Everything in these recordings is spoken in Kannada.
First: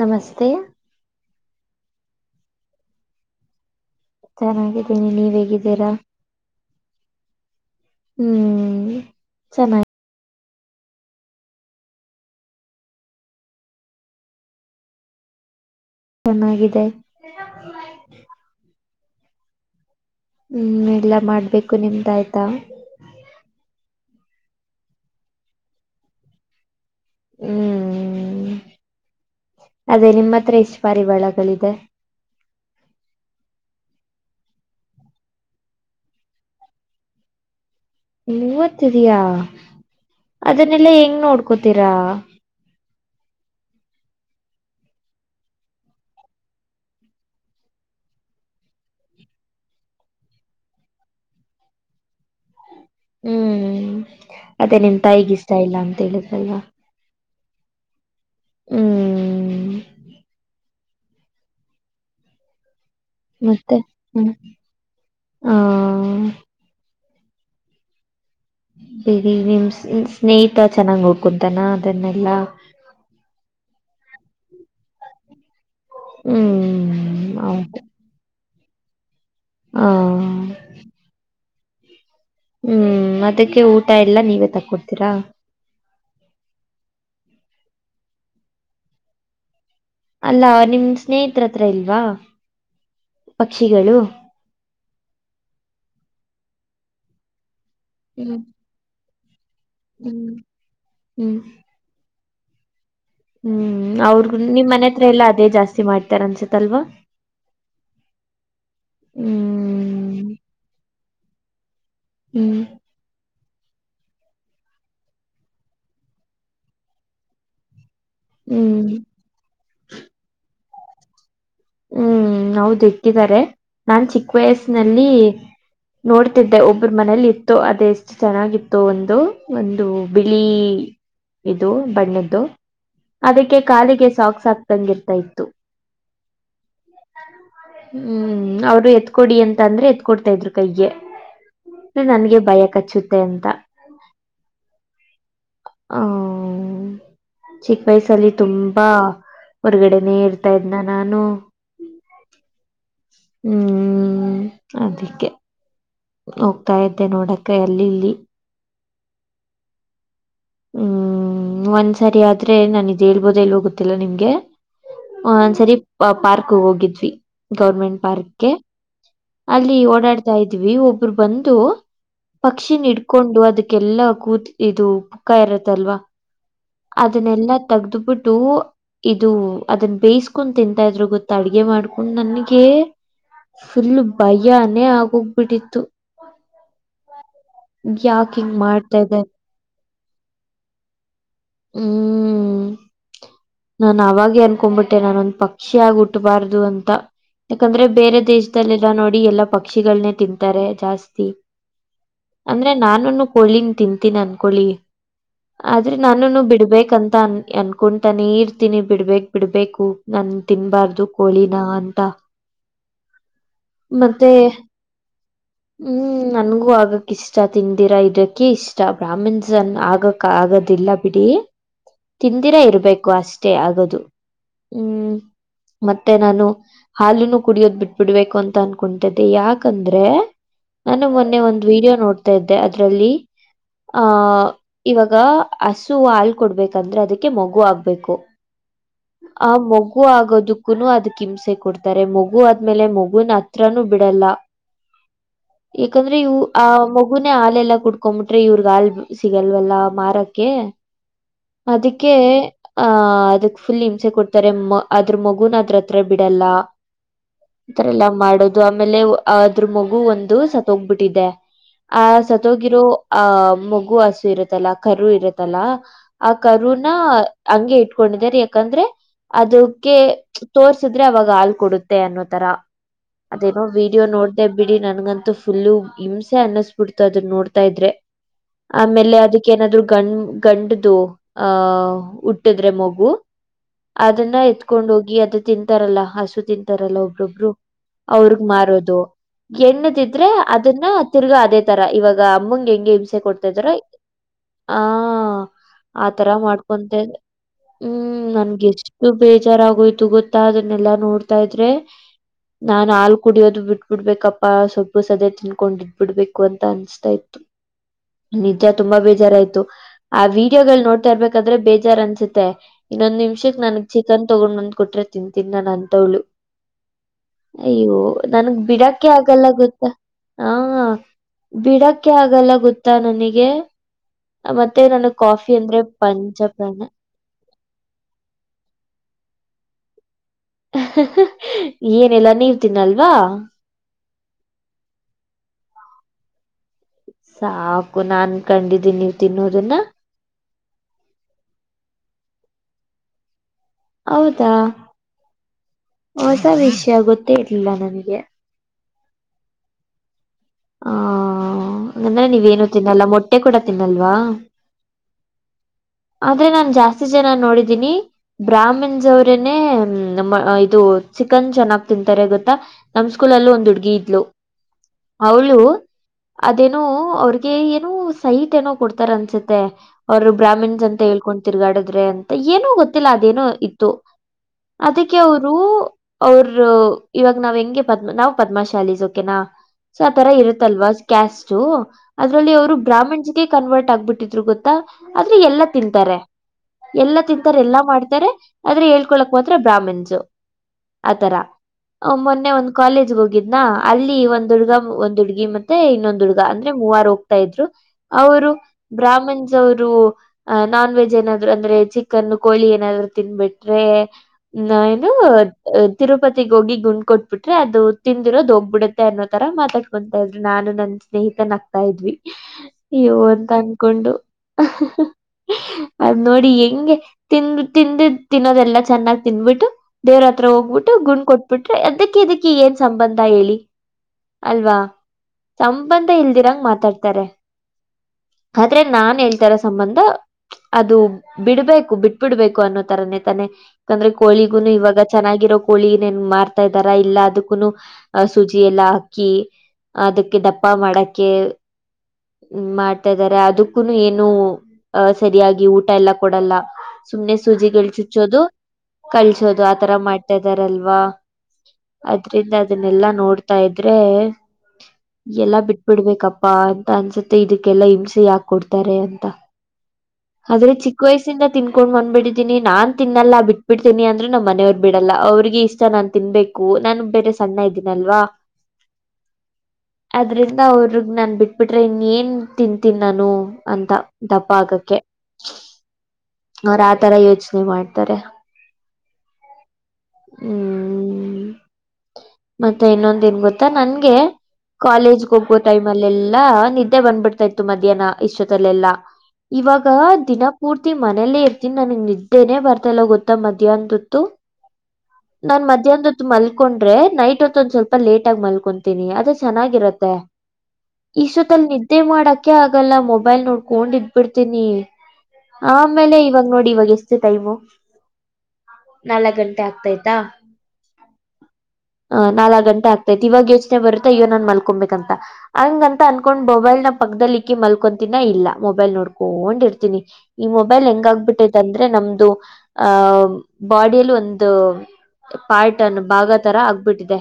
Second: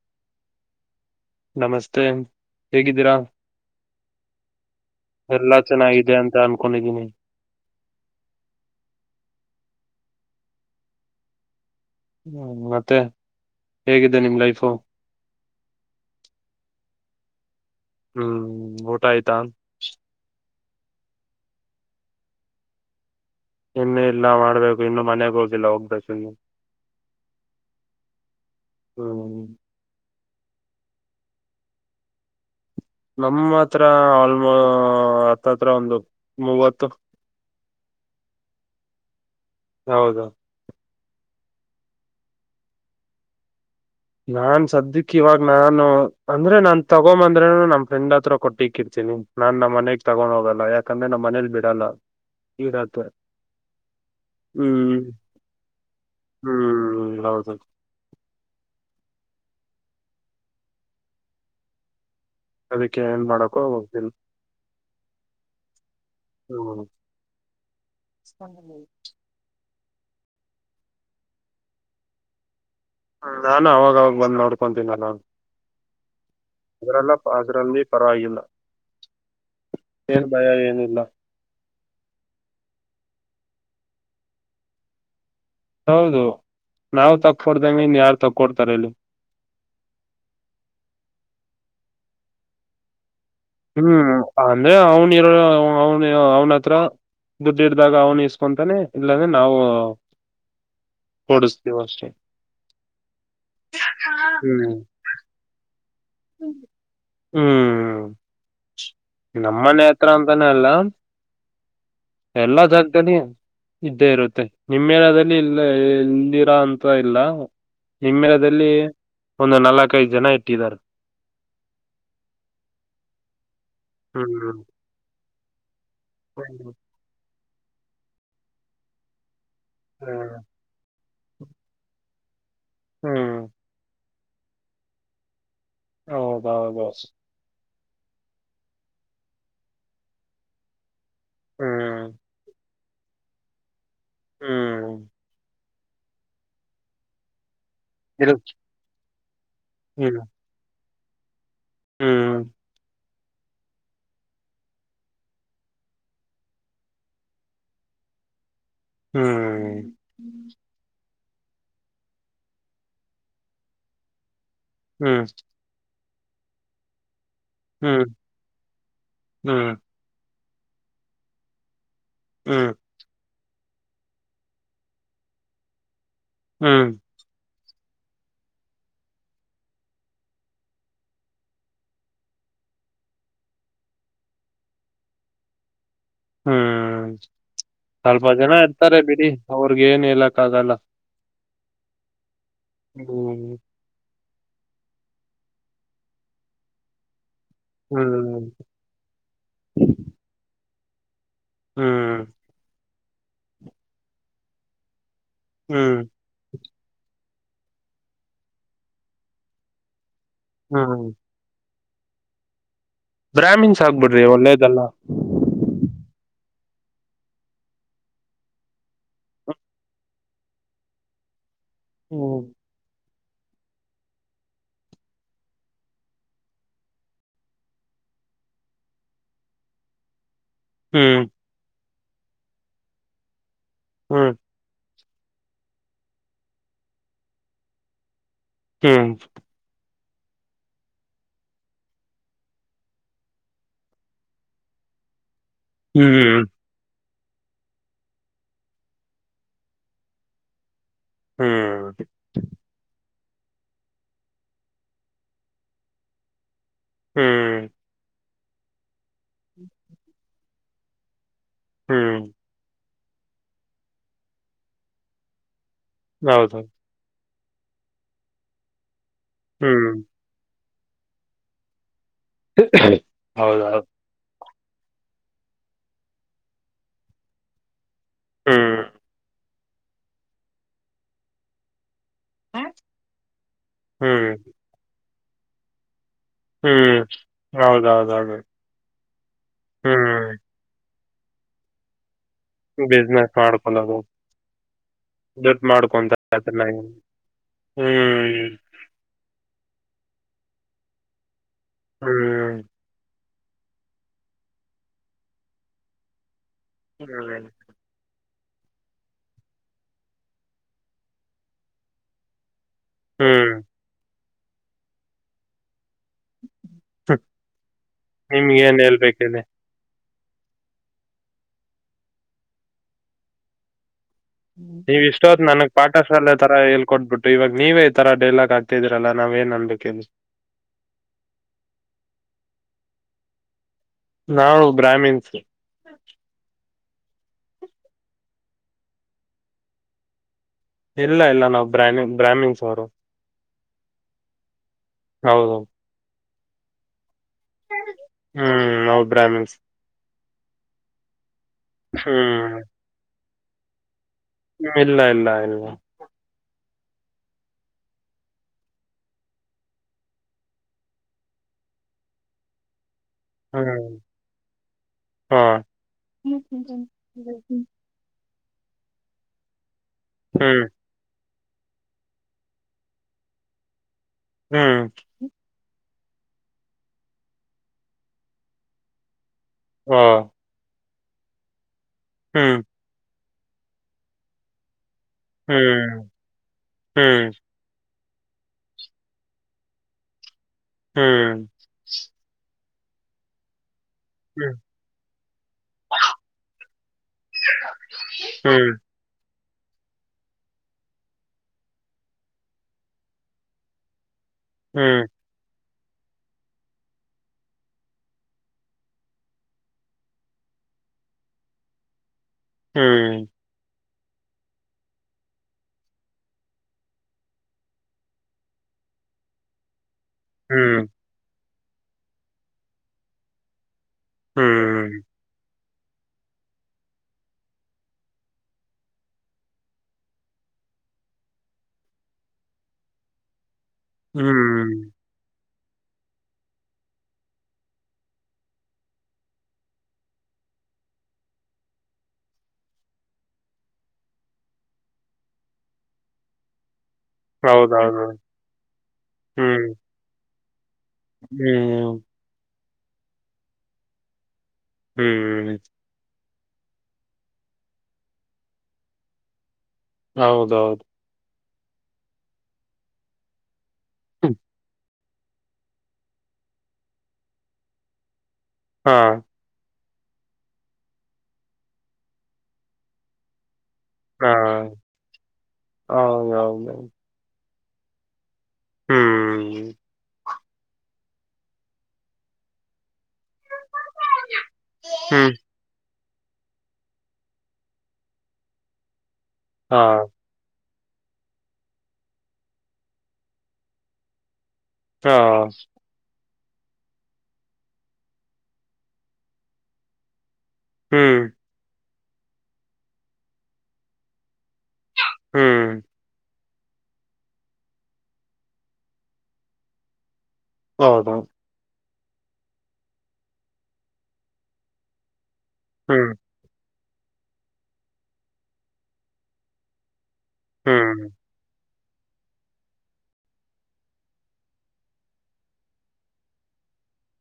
ನಮಸ್ತೆ. ನಮಸ್ತೆ ಹೇಗಿದ್ದೀರಾ. ಚೆನ್ನಾಗಿದ್ದೀನಿ ನೀವ ಎಲ್ಲಾ ಹೇಗಿದ್ದೀರಾ. ಚೆನ್ನಾಗಿದೆ ಅಂತ ಅನ್ಕೊಂಡಿದೀನಿ ಹ್ಮ್ ಚೆನ್ನ ಹ್ಮ್ ಮತ್ತೆ ಹೇಗಿದೆ ನಿಮ್ ಲೈಫು. ಚೆನ್ನಾಗಿದೆ. ಹ್ಮ್ ಊಟ ಆಯ್ತಾ. ಹ್ಮ ಇಲ್ಲಾ ಮಾಡ್ಬೇಕು ನಿಮ್ದಾಯ್ತಾ. ಇನ್ನು ಇಲ್ಲ ಮಾಡ್ಬೇಕು ಇನ್ನು ಮನೆಗ್ ಹೋಗಿಲ್ಲ ಹೋಗ್ಬೆಕಿನ್ನು. ಹ್ಮ್ ಹ್ಮ್ ಅದೇ ನಿಮ್ಮತ್ತ ಮಾತ್ರ ಎಷ್ಟು ಪರಿವಾಳಗಳಿದೆ. ನಮ್ಮ ಹತ್ರ ಆಲ್ಮೋ ಹತ್ತತ್ರ ಒಂದು ಮೂವತ್ತು. ಮೂವತ್ ಇದಿಯಾ ಹೌದು ಅದನ್ನೆಲ್ಲಾ ಹೆಂಗ್ ನೋಡ್ಕೋತೀರಾ. ನಾನ್ ಸದ್ಯಕ್ ಇವಾಗ ನಾನು ಅಂದ್ರೆ ನಾನ್ ತಗೊಂಬಂದ್ರನು ನಮ ಫ್ರೆಂಡ್ ಹತ್ರ ಕೊಟ್ಟಿಕ್ಕಿರ್ತೀನಿ. ನಾನ್ ನಮ್ಮ್ನೆಗ್ ತಗೊಂಡ್ ಹೋಗಲ್ಲ ಯಾಕಂದ್ರೆ ನಮ್ಮ ಮನೇಲಿ ಬಿಡಲ್ಲ. ಈಗತ್ವಾ ಹ್ಮ್ ಅದೇ ನಿಮ್ ಹ್ಮ್ ತಾಯಿಗ ಇಷ್ಟ ಇಲ್ಲ ಅಂತ ಹೇಳಿದ್ರಲ್ವಾ ಹ್ಮ್ ಹೌದು. [unintelligible] ಹ್ಮ್ ಅದಕ್ಕೆ ಏನ್ ಮಾಡಕ್ಕೋ ಮತ್ತೆ ಹೋಗ್ತಿಲ್ಲ ಹ ಹ. ಹ್ಮ್ ಹ್ಮ್ ಬಿಡಿ ನಿಮ್ ನಿಮ್ ಸ್ನೇಹಿತ ಚೆನ್ನಾಗಿ ಹೋಗ್ಕಂತಾನ ಅದನ್ನೆಲ್ಲಾ. ಹ ನಾನು ಅವಾಗ ಅವಾಗ ಬಂದ್ ನೋಡ್ಕೊತೀನ. ಅದ್ರಲ್ಲ ಹ್ಮ್ ಹೌದು ಅದ್ರಲ್ಲಿ ಪರವಾಗಿಲ್ಲ. ಏನ್ ಭಯ ಹ ಏನು ಇಲ್ಲ. ಹ್ಮ್ ಅದಕ್ಕೆ ಊಟ ಎಲ್ಲಾ ನೀವೇ ತಕ್ಕೊಡ್ತೀರಾ. ಹೌದು ನಾವ್ ತಕ್ಕೊಡ್ದಂಗ ಇನ್ ಯಾರ್ ತಕ್ಕೊಡ್ತಾರೆಲಿ. ಅಲ್ಲಾ ನಿಮ್ ಸ್ನೇಹತ್ರರತ್ರ ಇಲ್ವಾ. ಪಕ್ಷಿಗಳು ಹ್ಮ್ ಅಂದ್ರೆ ಅವನ ಇರ ಅವನ ಅವನತ್ರ ದುಡ್ ರ್್ದಾಗ ಅವನು ಹ್ಮ್ ಇಸ್ಕೊಂತಾನೆ ಇಲ್ಲಂದೆ ನಾವು ಹ್ಮ್ ಹ್ಮ್ ಓಡಿಸ್ತೀವ ಅಷ್ಟೆ. ಹ್ಮ್ ಅವ್ರಗ ಹ್ಮ್ ನಿಮ್ ಮನೆ ಹತ್ರ ಎಲ್ಲಾ ಅದೇ ಜಾಸ್ತಿ ಮಾಡ್ತ ತರಂಸ ತಲ್ವಾ ನಮ್ಮನೆೇ ಹತ್ರ ಅಂತಾನ ಅಲ್ಲ ಪಲ್ಲ ಹ್ಮ್ ಜಾಗದ ನೀ ಇದ್ದೇ ಇರುತ್ತೆ ನಿಮ್ಮೆಲ್ಲದಲ್ಲಿ ಇಲ್ಲ ಇಲ್ಲಿಿರಾ ಅಂತ ಇಲ್ಲ ಹಿಮೆಲದಲ್ಲಿ ಹ್ಮ್ ಒಂದು ನಾಲ್ಕ ಐದು ಜನ ಇಟ್ಟಿದ್ದಾರೆ ಹ್ಮ್ ಹೌದು್ ಇಕ್ಕಿದ್ದಾರೆ ನಾನ್ ಚಿಕ್ಕ ಹ್ಮ್ ವಯಸ್ಸಿನಲ್ಲಿ ನೋಡ್ತಿದ್ದೆ ಒಬ್ಬರ ಮನೇಲಿ ಇತ್ತು ಅದ ಎಷ್ಟು ಚೆನ್ನಾಗಿತ್ತು ಒಂದು ಒಂದು ಹ್ಮ್ ಬಿಳಿ ಇದು ಬಣ್ಣದ್ದು ಹ್ಮ್ ಅದಕ್ಕೆ ಕಾಲಿಗೆ ಸಾಕು ಸಕ್ತಂಗ ಇರ್ತಾ ಇತ್ತು ಓ ಬಾ ಬ ಹ್ಮ್ ಅವರು ಎತ್ಕೊಡಿ ಅಂತ ಅಂದ್ರೆ ಎತ್ಕ ಕೊಡ್ತಾ ಇದ್ರು ಕೈಗೆ ಅ ಹ್ಮ್ ನನ್ಗೆ ಭಯ ಕಚ್ಚುತ್ತೆ ಅಂತ ಹ್ಮ್ ಹ ಚಿಕ್ಕ ವಯಸ್ಸಲ್ಲಿ ಇದು ತುಂಬಾ ಹೊರಗಡೆನೆೇ ಇರ್ತಾ ಇದನ ನಾನು ಹ್ಮ್ ಹ್ಮ್ ಅದಕ್ಕೆ ಹೋಗ್ತಾ ಇದ್ದೆ ನೋಡಕ ಎಲ್ಲಿಲ್ಲಿ ಹ್ಮ್ ಹ್ಮ್ ಒಂದ್ಸರಿ ಆದ್ರೆ ನಾನ ಇದ್ ಹೇಳ್ಬೋದ ಎಲ್ಲಿ ಹೋಗುತ್ತಿಲ್ಲಾ ನಿಮ್ಗೆ ಹ್ಮ್ ಹ್ಮ್ ಹ್ ಸರಿ ಪಾರ್ಕ್ ಹೋಗಿದ್ವಿ ಗೌರ್ಮೆಂಟ್ ಹ್ಮ್ ಪಾರ್ಕ್ಗೆ ಹ್ಮ್ ಅಲ್ಲಿ ಓಡಾಡ್ತಾ ಇದ್ವಿ ಒಬ್ಬರು ಬಂದು ಹ್ಮ್ ಪಕ್ಷಿ ಇಡ್ಕೊಂಡು ಅದಕ್ಕೆಲ್ಲ ಕೂತ್ ಇದು ಪುಕ್ಕ ಇರತ್ತಲ್ವಾ ಹ್ಮ್ ಅದನ್ನೆಲ್ಲಾ ತಗ್ದಬಿಟ್ಟು ಇದು ಅದನ್ನ ಬೇಯಿಸಸ್ಕೊಂಡ್ ತಿಂತಾ ಇದ್ರು ಗೊತ್ತ ಅಡ್ಗೆ ಮಾಡ್ಕೊಂಡ್ ನನ್ಗೆ ಫುಲ್ ಭಯಾನೇ ಆಗೋಗ್ಬಿಟ್ಟಿತ್ತು ಹ್ಮ್ ಸ್ವಲ್ಪ ಯಾಕೆ ಜನ ಹಿಂಗ್ ಮಾಡ್ತಾ ಇರ್ತಾರೆ ಬಿಡಿ ಇದ್ದಾರೆ ಅವ್ರಗ ಏನ್ ಇಲ್ಲ ಕ್ಕಾಗಲ್ಲ ಹ್ಮ ಹ್ಮ್ ಅನ್ಕೊ್ಬಿಟ್ಟೆ ನಾನೊಂದ್ ಪಕ್ಷಿಿಯಗ ಉಟ್ಬಾರ್ದು ಅಂತ ಯಾಕಂದ್ರೆ ಬೇರೆ ಹ್ಮ್ ದೇಶದಲ್ಲಿರ ನೋಡಿ ಎಲ್ಲಾ ಪಕ್ಷಿಗಳನೆೇ ತಿಂತಾರೆ ಜಾಸ್ತಿ ಹ್ಮ್ ಅಂದ್ರೆ ನಾನುನು ಕಳನ್ ತಿಂತೀನಿ ಅನ್ಕಳಿ ಆದ್ರೆ ಹ್ಮ್ ನಾನುನು ಬಿಡ್ಬೇಕ ಂತ ಅನ್ಕೊಂತಾನೆ ಇರ್ತೀನಿ ಬಿಡ್ಬೇಕ ಬಿಡ್ಬೇಕು ನನ್ ಹ್ಮ್ ತಿನ್ಬಾರ್ದು ಕೋಳಿನ ಅಂತ ಬ್ರಾಮಿನ್ಸ್ ಆಗ್ಬಿಡ್ರಿ ಮತ್ತೆ ಒಳ್ಳೇದಲ್ಲಾ ಹ್ಮ್ ನನ್ಗೂ ಆಗಕ್ ಇಷ್ಟ ತಿಂದಿರಾ ಇದಕ ಇಷ್ಟ ಬ್ರಾಹ್ಮಿಣಸ್ನ್ ಆಗಕ್ ಆ ಆಗದಿಲ್ಲ ಬಿಡಿ ಹ್ಮ್ ತಿಂದಿರ ಇರ್ಬೇಕು ಅಷ್ಟೇ ಆಗದು ಹ್ಮ್ ಮತ್ತೆ ನಾನು ಹಲುನು ಕುಡಿಯೋದ್ ಬಿಟ್ಬಿಡ್ಬೇಕು ಅಂತ ಅನ್ಕೊಂತ್ದೆ ಯಾಕಂದ್ರೆ ನಾನು ಹ್ಮ್ ಮೊನ್ನೆ ಒಂದ್ ವೀಡಿಯೋ ನೋಡ್ತಾ ಇದ್ದೆ ಅದ್ರಲ್ಲಿ ಹ್ಮ್ ಆಹ ಇವಾಗ ಹಸು ಹಾಲ್ ಕೊಡ್ಬೇಕಂದ್ರೆ ಅದಕ್ಕೆ ಮಗು ಆಗ್ಬೇಕು ಹ್ಮ ಆ ಮಗು ಆಗೋದಕ್ಕೂನು ಅದ್ ಹಿಂಸೆ ಕೊಡ್ತಾರೆ ಮಗು ಆದ್ಮೇಲೆ ಮಗುನ್ ಹತ್ರನುೂ ಬಿಡಲ್ಲ [inaudible] ಯಾಕಂದ್ರೆ ಇವು ಹ್ಮ್ ಆ ಹಗುನ ಹಾಲೆಲ್ಲಾ ಕುಡ್ಕೊಬಿಟ್ರೆ ಇವ್ರಗ್ ಆಾ ಸಿಗಲ್ವಲ್ಲ ಮಾರಕ್ಕೆ ಹ್ಮ್ ಅದಕ್ಕೆ ಆಹ ಅದಕ್ ಫುಲ್ ಹಿಂಸೆ ಕೊಡ್ತಾರೆ ಅದ್ರ ಮಗುನ್ ಅದ್ರ ಹತ್ರ ಬಿಡಲ್ಲ ಹ್ಮ್ ಈಥರ ಎಲ್ಲ ಮಾಡೋದು ಆಮೇಲೆ ಅದ್ರ ಮಗು ಒಂದು ಸತ್ ಹೋಗ್ಬಿಟ್ಟಿದೆ ಆ ಹ್ಮ್ ಸತ್ತೋಗಿರೋ ಆಹ ಮಗು ಹಸು ಇರತ್ತಲ್ಲಾ ಕರು ಇರತ್ತಲ್ಲ ಆ ಹೌದು ಕರುನ ಹಂಗೆ ಇಟ್ಕೊಂಡಿದಿದ್ದಾರೆ ಯಾಕಂದ್ರೆ ಹ್ಮ್ ಅದಕ್ಕೆ ತೋರ್ಸಿದ್ರೆ ಅವಾಗ ಹಾಲು ಕೊಡುತ್ತೆ ಅನ್ನೋತರ ಅದೇನೋ ಹೌದೌದು ವಿಡಿಯೋ ನೋಡ್ದೇ ಬಿಡಿ ನನ್ಗಂತ ಫುಲ್ಲು ಹಿಂಸೆ ಅನ್ನಸ್ಬಿಡ್ತು ಅದನ್ನ ನೋಡ್ತಾ ಇದ್ರೆ ಹ್ಮ್ ಆಮೇಲೆ ಅದಕ್ಕೆ ಏನಾದ್ರು ಗಂಡ ಗಂಡ್ದ ಆಹ ಹಟ್ಟಿದ್ರೆ ಮಗು ಹ್ಮ್ ಅದನ್ನ ಎತ್ಕೊಂಡ್ ಹೋಗಿ ಅದು ತಿಂತಾರಲ್ಲ ಅಷ್ಟ ಹ್ಮ್ ತಿಂತಾರಲ್ಲ ಒಬ್ರೊಬ್ರು ಹೌದೌದೌದು ಅವ್ರಗ್ ಮಾರೋದು ಹ್ಮ್ ಎಣ್ಣದಿದ್ರೆ ಅದನ್ನ ತಿರ್ಗಾ ಅದೇ ತರ ಇವಾಗ ಅಮ್ಮಂಗ ಹೆಂಗೆ ಹಿಂಸೆ ಬಿಸ್ನೆಸ್ ಕೊಡ್ತಾ ಇದಿದಾರ ಮಾಡ್ಕೊಳ್ಳೋದು ಹ ದುಡ್ಡು ಮಾಡ್ಕೊಂತ ಆತರ ಚೆನ್ನಾಗಿ ಮಾಡ್ಕೊಂತೇ ಹ್ಮ್ ನನ್ಗೆ ಎಷ್ಟು ಬೇಜಾರಾಗೋಯ್ತು ಗೊತ್ತಾ ಅದನ್ನೆಲ್ಲಾ ನೋಡ್ತಾ ಇದ್ರೆ ಹ್ಮ್ ನಾನ್ ಆಲ್ ಕುಡಿಯೋದು ಬಿಟ್ಬಿಡ್ಬೇಕಪ್ಪಾ ಸ್ವಲ್ಪ ಪ್ಪು ಸದೆ ತಿಂದಕೊಂಡಿದ್ದ್ಬಿಡ್ಬೇಕು ಅಂತ ಅನಿಸ್ತಾ ಇತ್ತು ಹ್ಮ್ ನಿಜ ತುಂಬಾ ಬೇಜಾರಾಯ್ತು ಆ ವಿಡಿಯೋಗಳು ನೋಡ್ತಾ ಇರ್ಬೇಕಾದ್ರೆ ಬೇಜಾರ್ ಅನ್ಸುತ್ತೆ ಇನ್ನೊಂದ್ ಹ್ಮ್ ನಿಮಿಷಕ್ ನನ್ಗ್ ಚಿಕನ್ ತೊಗೊಂಡ್ಂದ್ ಕೊಟ್ರೆ ತಿಂತೀನಿ ನನ್ ಅಂತವ್ಳು ಅಯ್ಯೋ ನನ್ಗ್ ನಿಮ್ಗೆ ಏನ್ ಬಿಡಕ್ಕೆ ಹೇಳ್ಬೇಕಿದೆ ಆಗಲ್ಲ ಗೊತ್ತ ಹಾ ಬಿಡಕ್ಕೆ ಆಗಲ್ಲ ಗೊತ್ತಾ ನನಗೆ ಮತ್ತೆ ನೀವ್ ನನಗ್ ಇಷ್ಟೋತ್ ಕಾಫಿ ನನ್ಗ್ ಅಂದ್ರೆ ಪಾಠಶಾಲೆ ತರ ಪಂಚಪ್ರಾಣ. ಹೇಳ್ಕೊಡ್ಬಿಟ್ಟು ಇವಾಗ ನೀವೇ ಈ ತರ ಡೈಲಾಗ್ ಆಗ್ತಿದ್ರಲ್ಲ ನಾವ್ ಏನ್ನ್ಬೇಕ [inaudible] ಏನೆಲ್ಲಾ ನೀವ ತಿನ್ನಲ್ವಾ ನಾವು ಬ್ರಾಮಿನ್ಸ ಸಾಕು ನಾನ್ ಕಂಡಿದ್ದೀನಿ ನೀವ ತಿನ್ನೋದನ್ನ ಇಲ್ಲ ಇಲ್ಲ ನಾವು ಬ್ರಿ ಬ್ರಾಮಿನ್ಸ್ ಅವರು ಹೌದಾ ಹೌದೌ ಹೊಸ ವಿಷಯ ಗೊತ್ತೇ ಇರ್ಲಿಲ್ಲ ನನಗೆ ಪ್ರ್ರಾಮಲ್ಸ್ ಹ ಅಂದ್ರೆ ಹ್ಮ್ ನೀವೇನು ತಿನ್ನಲ್ಲ ಮೊಟ್ಟೆ ಕೂಡ ತಿನ್ನಲ್ವಾ ಇಲ್ಲ ಇಲ್ಲ ಇಲ್ಲ ಅಷ್ಟು ಜನ ನೋಡಿದೀನಿ ಬ್ರಾಹ್ಮಿನ್ಸ್ ಅವರೇನೆ ಇದು ಚಿಕನ್ ಚೆನ್ನಾಗ್ತ ತಿಂತಾರೆ ಗೊತ್ತಾ ನಮ ಸ್ಕೂಲ್ ಅಲ್ಲೂ ಒಂದು ಹ್ಮ್ ಹುಡ್ಗಿ ಇದ್ಲು ಹಾ ಅವಳು ಅದೇನೋ ಅವ್ರಿಗೆ ಏನೋ ಸೈಟ್ ಏನೋ ಕೊಡ್ತಾರ ಅನ್ಸುತ್ತೆ ಅವರು ಹ್ಮ್ ಬ್ರಾಹ್ಮಿನ್ಸ್ ಅಂತ ಹೇಳ್ಕೊಂಡ್ ತಿರ್ಗಾಡಿದ್ರೆ ಅಂತ ಏನೋ ಗೊತ್ತಿಲ್ಲ ಅದೇನೋ ಇತ್ತು ಹ್ಮ್ ಅದಕ್ಕೆ ಅವರು ಅವರು ಇವಾಗ ನಾವ್ ಹೆಂಗೆ ಪದ್ಮ ನಾವ್ ಪದ್ಮಶಾಲೀಸ್ ಕೆನಾ ಸೊ ಆ ತರ ಇರುತ್ತಲ್ವಾ ಕ್ಯಾಸ್ಟ ಅದ್ರಲ್ಲಿ ಅವ್ರು ಬ್ರಾಹ್ಮಿಣ್ಸ್ಗೆ ಕನ್ವರ್ಟ್ ಆಗ್ಬಿಟ್ಟಿದ್ರು ಗೊತ್ತಾ ಆದ್ರೆ ಎಲ್ಲ ತಿಂತಾರೆ ಎಲ್ಲ ತಿಂತಾರೆ ಎಲ್ಲ ಮಾಡ್ ಆದ್ರೆ ಹೇಳ್ಕೊಳಕ್ ಮಾತ್ರ ಬ್ರಾಹ್ಮಿಣಸ ಆತರ ಮೊನ್ನೆ ಒಂದ ಕಾಲೇಜ್ ಹೋಗಿದ್ನಾ ಅಲ್ಲಿ ಹದುಡ್ಗ ಒಂದ್ ಹುಡ್ಗಿ ಮತ್ತೆ ಇನ್ನೊಂದು ಹುಡ್ಗ ಅಂದ್ರೆ ಮೂವಾರ ಹೋಗ್ತಾ ಇದ್ರು ಅವರು ಬ್ರಾಹ್ಮಣ ಅವರು ಅ ನಾನ್ ವೆಜ್ ಏನಾದ್ರು ಅಂದ್ರೆ ಚಿಕನ್ ಕೋಳಿ ಏನಾದ್ರು ತಿನ್ಬಿಟ್ರೆ ನ ಇನು ತಿರುಪತಿಗ್ ಹೋಗಿ ಗುಂಡ್ ಕೊಟ್ಬಿಟ್ರೆ ಅದು ತಿಂದಿರೋದು ಹೋಗ್ಬಿಡತ್ತೆ ಅನ್ನೋದು ತರ ಮಾತಾಡ್ಕೊತಾ ಇದ್ರಿ ನಾನು ನನ್ ಸ್ನೇಹಿತನ್ ಹಕ್ತಾ ಇದ್ವಿ ಇವು ಅಂತ ಕೊಂಡು ಅದ್ ನೋಡಿ ಹೆಂಗೆ ತಿಂದು ತಿಂದ ತಿನ್ನೋದೆಲ್ಲಾ ಚೆನ್ನಾಗ ತಿಂದಬಿಟ್ಟ ದೇವ್ರ ಹತ್ರ ಹೋಗ್ಬಿಟ್ಟು ಗುಂಡ್ ಕೊಟ್ಬಿಟ್ರೆ ಅದಕ್ಕ ಇದಕ್ಕ ಏನ್ ಸಂಬಂಧ ಹೇಳಿ ಅಲ್ವಾ ಸಂಬಂಧ ಇಲ್ದಿರಂಗ ಮಾತಾಡ್ತಾರೆ [inaudible] ಆದ್ರೆ ನಾನ್ ಹೇಳ್ತಾರ ಸಂಬಂಧ ಅದು ಬಿಡ್ಬೇಕು ಬಿಟ್ಬಿಡ್ಬೇಕು ಅನ್ನೋ ತರನೇ ತಾನೆ ಅಂದ್ರೆಳಿಗುನು ಇವಾಗ ಚೆನ್ನಾಗಿರೋ ಕೋಳಿನ್ ಮಾರ್ತಾ ಇದ್ದಾರ ಇಲ್ಲ ಅದಕ್ಕೂ ಅ ಸುಜಿ ಎಲ್ಲಾ [unintelligible] ಅಕ್ಕಿ ಅದಕ್ಕೆ ದಪ್ಪ ಮಾಡಕ್ಕೆ ಹ್ಮ ಮಾಡ್ತಾರೆ ಅದಕ್ಕೂ ಏನು ಅ ಸರಿಯಾಗಿ ಊಟ ಎಲ್ಲ ಕೊಡಲ್ಲ ಸುಮ್ನೆ ಹೌದು ಸೂಜಿಗಳು ಹೌದು ಚುಚ್ಚೋದು ಕಳ್ಸೋದು ಹ್ಮ್ ಆತರ ಮಾಡ್ತಾದ ಅಲ್ವಾ ಹ್ಮ್ ಅದ್ರಿಂದ ಅದನ್ನೆಲ್ಲಾ ನೋಡ್ತಾ ಇದ್ರೆ ಎಲ್ಲಾ ಹ್ಮ್ ಬಿಟ್ ಬಿಡ್ಬೇಕಪ್ಪ [unintelligible] ಪ್ಪಾ ಅಂತ ಅನ್ಸುತ್ತೆ ಇದಕ್ಕೆಲ್ಲಾ ಹಿಂಸೆ ಯಾಕ ಕೊಡ್ತಾರೆ ಅಂತ ಹೌದು ಆದ್ರೆ ಹೌದು ಚಿಕ್ಕ ವಯಸ್ಸ ಎಂದ ತಿನ್ಕೊಂಡು ಬಂದ್ಬಿದ್ದೀನಿ ನಾನ್ ತಿನ್ನಲ್ಲ ಬಿಟ್ಬಿಡ್ತಿನಿ ಅಂದ್ರು ನಮ್ಮ ಮನವ್ ಬಿಟ್ಟು [unintelligible] [unintelligible] ಲ್ಲ ಅವ್ರಿಗೆ ಇಷ್ಟ ನಾನ್ ತಿನ್ಬೇಕು ನಾನು ಬೇರೆ ಸಣ್ಣ ಇದ್ದೀನಲ್ವಾ ಹಾ ಅದ್ರಿಂದ ಅವ್ರಗ್ ನಾನ್ ಬಿಟ್ಬಿಟ್ರೆ ಇನ್ ಏನ್ ತಿಂತೀನ್ ನಾನು ಅಂತ ಹಾ ದಪ್ಪ ಆಗಕ್ಕೆ ಹೌದು ಹೌದು ಅವ್ರ ಆತರ ಯೋಚನೆ ಮಾಡ್ತಾರೆ ಹ್ಮ್ ಹ್ಮ್ ಮತ್ತೆ ಇನ್ನೊಂದನ್ ಮತ್ತ ನನ್ಗೆ ಕಾಲೇಜ್ ಹ್ಮ್ ಹೋಗ್ಬೋತ ಇ [unintelligible] [unintelligible] ಲೆೆಲ್ಲಾ ನಿದ್ದೆ ಬಂದ್ಬಿಡ್ತಾ ಇತ್ತು ಮಧ್ಯಾಹ್ನ ಇಷ್ಟೊತ್ತಲೆೆಲ್ಲಾ ಹಾ ಇವಾಗ ದಿನ ಪೂರ್ತಿ ಮನೇಲ್ಲೇ ಇರ್ತೀನಿ ನನಗ್ ನಿದ್ದೆನನೆ ಬರ್ತಲ್ಲ ಗೊತ್ತಾ ಮದ್ಯಾನೋದೊತು ಹಾ ನಾನ್ ಮಧ್ಯಾಹ್ನತ್ ಮಲ್ಕೊಂಡ್ರೆ ನೈಟ್ ಹೊತ್ ಒಂದ್ ಸ್ವಲ್ಪ ಲೇಟ್ [unintelligible] ಮಲ್ಕೊತನಿ ಅದು ಚೆನ್ನಾಗಿರತ್ತೆ ಹ್ಮ್ ಇಷ್ಟತ್ತಲ್ಲಿ [unintelligible] ಮಾಡಕ ಆಗಲ್ಲ ಮೊಬೈಲ್ ನೋಡ್ಕೊಂಡ್ ಇದ್ಬಿಡ್ತೀನಿ ಹ್ಮ್ ಆಮೇಲೆ ಇವಾಗ ನೋಡಿ [unintelligible] ನಡಿ ಇವಾಗ ಎಷ್ಟು ಟೈಮು ನಾಲ್ಕ್ ಗಂಟೆ ಆಗ್ತಾಯಯ್ತಾ ಹೌದ ನಲ್ಕಕ್ ಗಂಟೆ ಆಗ್ತೈತೆತ್ ಇವಾಗ ಯೋಚನೆ ಬರುತ್ತೆ ಅಯ್ಯ ನಾನ್ ಮಲ್ಕೊಬೇಕಂತ ಹಂಗಂತ ಹ್ಮ್ ಅನ್ಕೊಂಡ್ ಮೊಬೈಲ್ ನ ಪಕ್ಕದದಲ್ಲಿ ಇಕ್ಕಿ ಮಲ್ಕೊತೀನ ಇಲ್ಲ ಮೊಬೈಲ್ ನೋಡ್ಕೊಂಡ ಇರ್ತೀನಿ ಈ ಮೊಬೈಲ್ ಹ್ಮ್ ಹೆಂಗ ಆಗ್ಬಿಟ್ಟೈದೆ ಅಂದ್ರೆ ನಮ್ದು ಆಹ್ ಬಾಡಿಯಲ್ಲಿ ಒಂದು ಪಾರ್ಟ್ ಅನ್ ಭಾಗ ತರ ಆಗ್ಬಿಟ್ಟಿದೆ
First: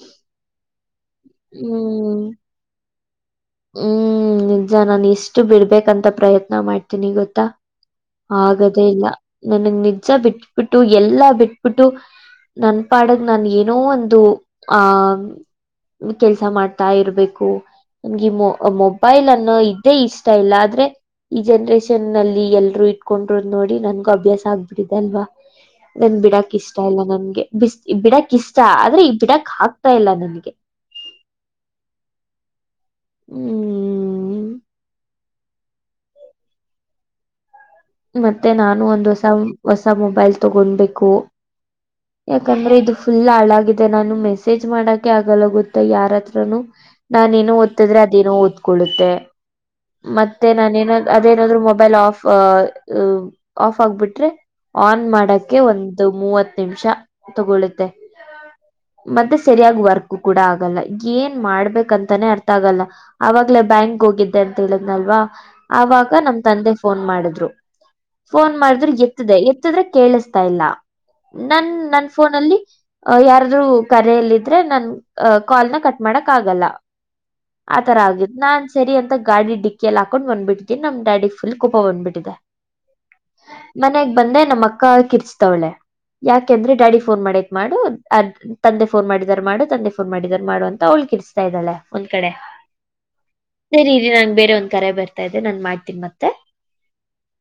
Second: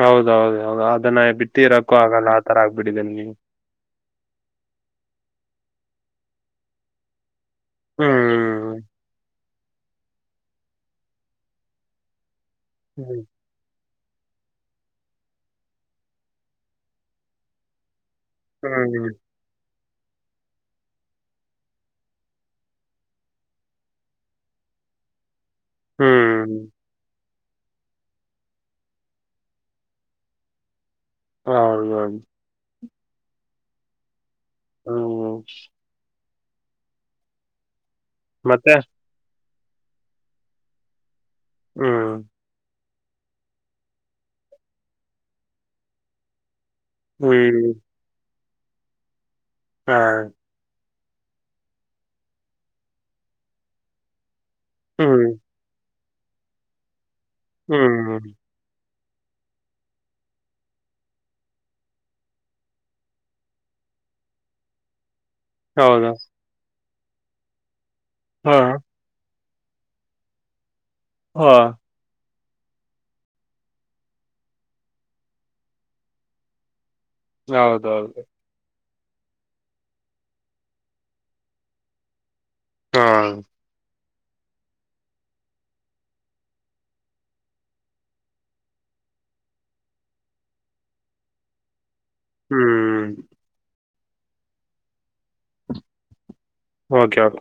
ಹೌದೌದು ಹೌದು ಅದನ್ನ ಬಿಟ್ಟಿರಕ್ಕೋ ಹ್ಮ್ ಆಗಲ್ಲ ಆ ತರ ಆಗ್ಬಿಡಿದೆ ನಿಗೆ ಹ್ಮ್ ನಿಜ ನಾನು ಎಷ್ಟು ಬಿಡ್ಬೇಕಂತ ಪ್ರಯತ್ನ ಮಾಡ್ತೀನಿ ಗೊತ್ತಾ ಹ್ಮ್ ಆಗದೇ ಇಲ್ಲ ನನಗ್ ನಿಜ ಬಿಟ್ಬಿಟ್ಟು ಎಲ್ಲಾ ಬಿಟ್ಬಿಟ್ಟು ನನ್ ಹ್ಮ್ ಪಾಡಗ್ ನನ್ ಏನೋ ಅಂತ [unintelligible] ದು ಆಹ ಕೆಲ್ಸ ಮಾಡ್ತಾ ಇರ್ಬೇಕು ನಮ್ಗೆ ಮೊ ಹ್ಮ್ ಮೊಬೈಲ್ ಅನ್ನೋ ಇದ್ದೇ ಇಷ್ಟ ಇಲ್ಲ ಆದ್ರೆ ಈ ಜನ್ರೇಷನ್ ಅಲ್ಲಿ ಎಲ್ರು ಇಟ್ಕೊಂಡ್ರರುದ್ ನೋಡಿ ನನ್ಗು ಅಭ್ಯಾಸ ಆಗ್ಬಿಟ್ಟಿದೆ ಅಲ್ವಾ ನನ್ ಬಿಡಕ್ ಹ್ಮ್ ಇಷ್ಟ ಇಲ್ಲ ನನ್ಗೆ ಬಿಸ ಈ ಬಿಡಾಕ್ ಇಷ್ಟ ಆದ್ರೆ ಈ ಬಿಡಕ್ ಹಗ್ತಾ ಇಲ್ಲ ನನ್ಗೆ ಹೌದು ಹ್ಮ್ ಹ್ಮ ಮತ್ತೆ ನಾನು ಒಂದ್ ಹೊಸ ಹೊಸ ಮೊಬೈಲ್ ತಗೊಬೇಕು ಹ್ಮ್ ಯಾಕಂದ್ರೆ ಇದು ಫುಲ್ ಹಾಳಾಗಿದೆ ನಾನು ಮೆಸೇಜ್ ಮಾಡೋಕ್ಕೆ ಆಗಲ್ಲ ಗೊತ್ತ ಯಾರತ್ರನು ನಾನೇನೊ ಹ್ಮ್ ಓದ್ತಿದ್ರೆ ಅದೇನೋ ಓದ್ಕೊಳ್ಳುತ್ತೆ ಹಾ ಮತ್ತೆ ನಾನೇನೋ ಅದೇನಾದ್ರು ಮೊಬೈಲ್ ಆಫ್ ಆಫ್ ಆಗ್ಬಿಟ್ರೆ ಆನ್ ಹ್ಮ್ ಮಾಡಕ ಒಂದ [unintelligible] ದು ಮೂವತ್ತು ನಿಮಿಷ ತಗೊಳುತ್ತೆ ಹ್ಮ್ ಹ್ಮ ಮತ್ತೆ ಸರಿಯಾಗಿ ವರ್ಕ್ ಕೂಡ ಆಗಲ್ಲ ಏನ್ ಮಾಡ್ಬೇಕಂತಾನೇ ಅರ್ಥ ಆಗಲ್ಲ ಆವಾಗ್ಲ ಬ್ಯಾಂಕ್ ಹೋಗಿದ್ದೆ ಅಂತ ಹೇಳಿದ್ನಲ್ವಾ ಹೌದು ಆವಾಗ ನಮ್ ತಂದೆ ಫೋನ್ ಮಾಡಿದ್ರು ಫೋನ್ ಹಾ ಮಾಡಿದ್ರರು ಎತ್ತದೆ ಎತ್ತಿದ್ರೆ ಕೇಳಿಸ್ತಾ ಇಲ್ಲ ಹಾ ನನ್ ನನ್ ಫೋನಲ್ಲಿ ಅ ಯಾರೂ ಕರೆಯಲ್ಲ ಇದ್ರೆ ನನ್ ಅ ಕಾಲ್ನ ಕಟ್ ಮಾಡಕ್ ಆಗಲ್ಲ ಆ ತರ ಹೌದೌದು ಆಗಿದ್ದ ನಾನ್ [unintelligible] ಸರಿ ಅಂತ ಗಾಡಿ ಡಿಕ್ಕಿಯಲ್ಲಿಾಕೊಂಡು ಬಂದ್ಬಿಟ್ಟಿದೆವಿ ನಮ ಡಡಿ ಫುಲ್ ಕೋಪ ಬಂದ್ಬಟ್ಟಿದೆ ಹಾ ಬಂದೆ ನಮ್ಮ ಅಕ್ಕ ಕಿರ್ಸ್ತವಳೆ ಯಾಕೆಂದ್ರೆ ಡ್ಯಾಡಿ ಫೋನ್ ಮಾಡೇತ್ ಮಾಡು ಅ ತಂದೆ ಫೋನ್ ಮಾಡಿದಾರ ಮಾಡು ತಂದೆ ಫೋನ್ ಮಾಡಿದಾರ ಮಾಡು ಅಂತ ಅವ ಕಿಸಸ್ತಾ ಇದ್ದಲ್ಲ ಒಂದ್ ಕಡೆ ಹ್ಮ್ ಸರಿ ನಂ ಬೇರೆ ಒಂದ್ ಕರೆ ಬರ್ತಿ ದೆ ನನ್ ಮಾಡ್ತೀನಿ ಮತ್ತೆ ಓಕೆ ಓಕೆ